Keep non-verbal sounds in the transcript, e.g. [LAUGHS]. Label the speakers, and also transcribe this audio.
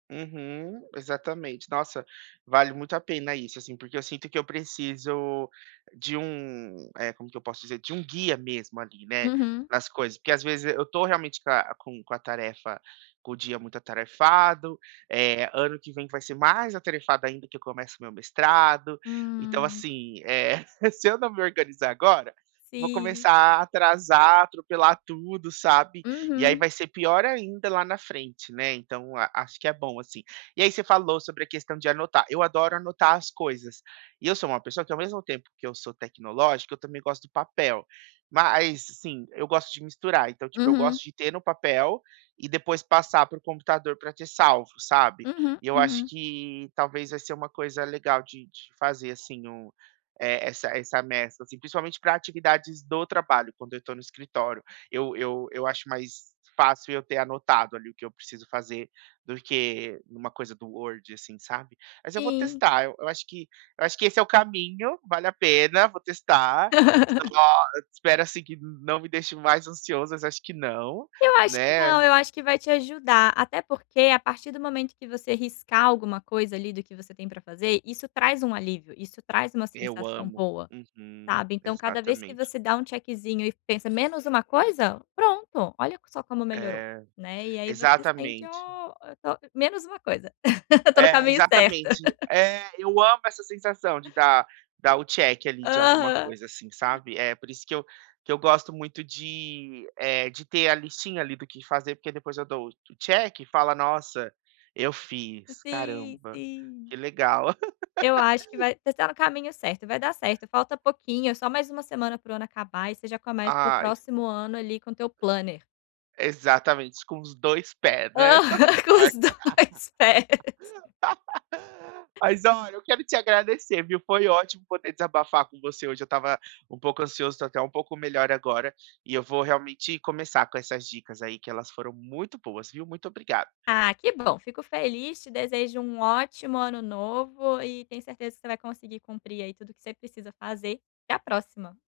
Speaker 1: Uhum. Exatamente. Nossa, vale muito a pena isso, assim, porque eu sinto que eu preciso de um eh, como que eu posso dizer, de um guia mesmo ali, né,
Speaker 2: Uhum.
Speaker 1: nas coisas, porque às vezes eu estou realmente com a com com a tarefa com o dia muito atarefado, eh, ano que vem vai ser mais atarefado ainda que eu começo o meu mestrado, então,
Speaker 2: Hum.
Speaker 1: assim é, [CHUCKLES] se eu não me organizar agora, vou
Speaker 2: Sim.
Speaker 1: começar a atrasar, atropelar tudo, sabe? E aí
Speaker 2: Uhum.
Speaker 1: vai ser pior ainda lá na frente, né, então a acho que é bom assim. E aí você falou sobre a questão de anotar, eu adoro anotar as coisas e eu sou uma pessoa que ao mesmo tempo que eu sou tecnológica eu também gosto do papel. Mas sim, eu gosto de misturar. Então tipo eu
Speaker 2: Uhum.
Speaker 1: gosto de ter no papel e depois passar para o computador para ter salvo, sabe.
Speaker 2: Aham,
Speaker 1: E eu acho
Speaker 2: aham.
Speaker 1: que, talvez, vai ser uma coisa legal de de de fazer, assim, o eh, essa essa mescla, assim, principalmente para atividades do trabalho, quando eu estou no escritório. Eu eu eu acho mais fácil eu ter anotado ali o que eu preciso fazer do que em uma coisa do Word, assim, sabe. Mas eu vou
Speaker 2: Sim.
Speaker 1: testar, eu eu acho que eu acho que esse é o caminho, vale a pena, vou testar.
Speaker 2: [LAUGHS]
Speaker 1: Lógico, espero, assim, que não não me deixe mais ansioso, mas acho que não,
Speaker 2: Eu acho que não,
Speaker 1: né.
Speaker 2: eu acho que vai te ajudar. Até porque a partir do momento que você riscar alguma coisa ali do que você tem para fazer, isso traz um alívio, isso traz uma
Speaker 1: Eu
Speaker 2: sensação
Speaker 1: amo.
Speaker 2: boa,
Speaker 1: Uhum.
Speaker 2: sabe. Então cada vez que
Speaker 1: Exatamente.
Speaker 2: você dá um checkzinho e pensa: "Menos uma coisa", pronto, olha só como melhorou,
Speaker 1: É,
Speaker 2: né. E aí você sente:
Speaker 1: exatamente.
Speaker 2: "Ó, eu tô" menos uma coisa, eu estou no
Speaker 1: É,
Speaker 2: caminho certo.
Speaker 1: exatamente.
Speaker 2: [LAUGHS]
Speaker 1: É, eu amo essa sensação de dar dar o check ali de alguma
Speaker 2: Aham.
Speaker 1: coisa, assim, sabe? É por isso que eu que eu gosto muito de eh, de ter a listinha ali do que fazer porque depois eu dou o check e fala: "Nossa, eu fiz,
Speaker 2: Sim,
Speaker 1: caramba, que
Speaker 2: sim.
Speaker 1: legal".
Speaker 2: Eu acho que
Speaker 1: [LAUGHS]
Speaker 2: vai você tá no caminho certo. Vai dar certo, falta pouquinho, é só mais uma semana para o ano acabar e você já começa o
Speaker 1: Ai.
Speaker 2: próximo ano ali com teu planner.
Speaker 1: Aí exatamente, com os 2 pés, né, quebra a
Speaker 2: Aham, com os
Speaker 1: porta.
Speaker 2: 2 pés.
Speaker 1: [LAUGHS] Mas olha, eu quero te agradecer viu, foi ótimo poder desabafar com você hoje. Eu estava um pouco ansioso, estou até um pouco melhor agora e eu vou realmente começar com essas dicas aí que elas foram muito boas viu, muito obrigado.
Speaker 2: Ah, que bom, fico feliz. Te desejo um ótimo ano novo e tenho certeza que você vai conseguir cumprir aí tudo que você precisa fazer. Até a próxima.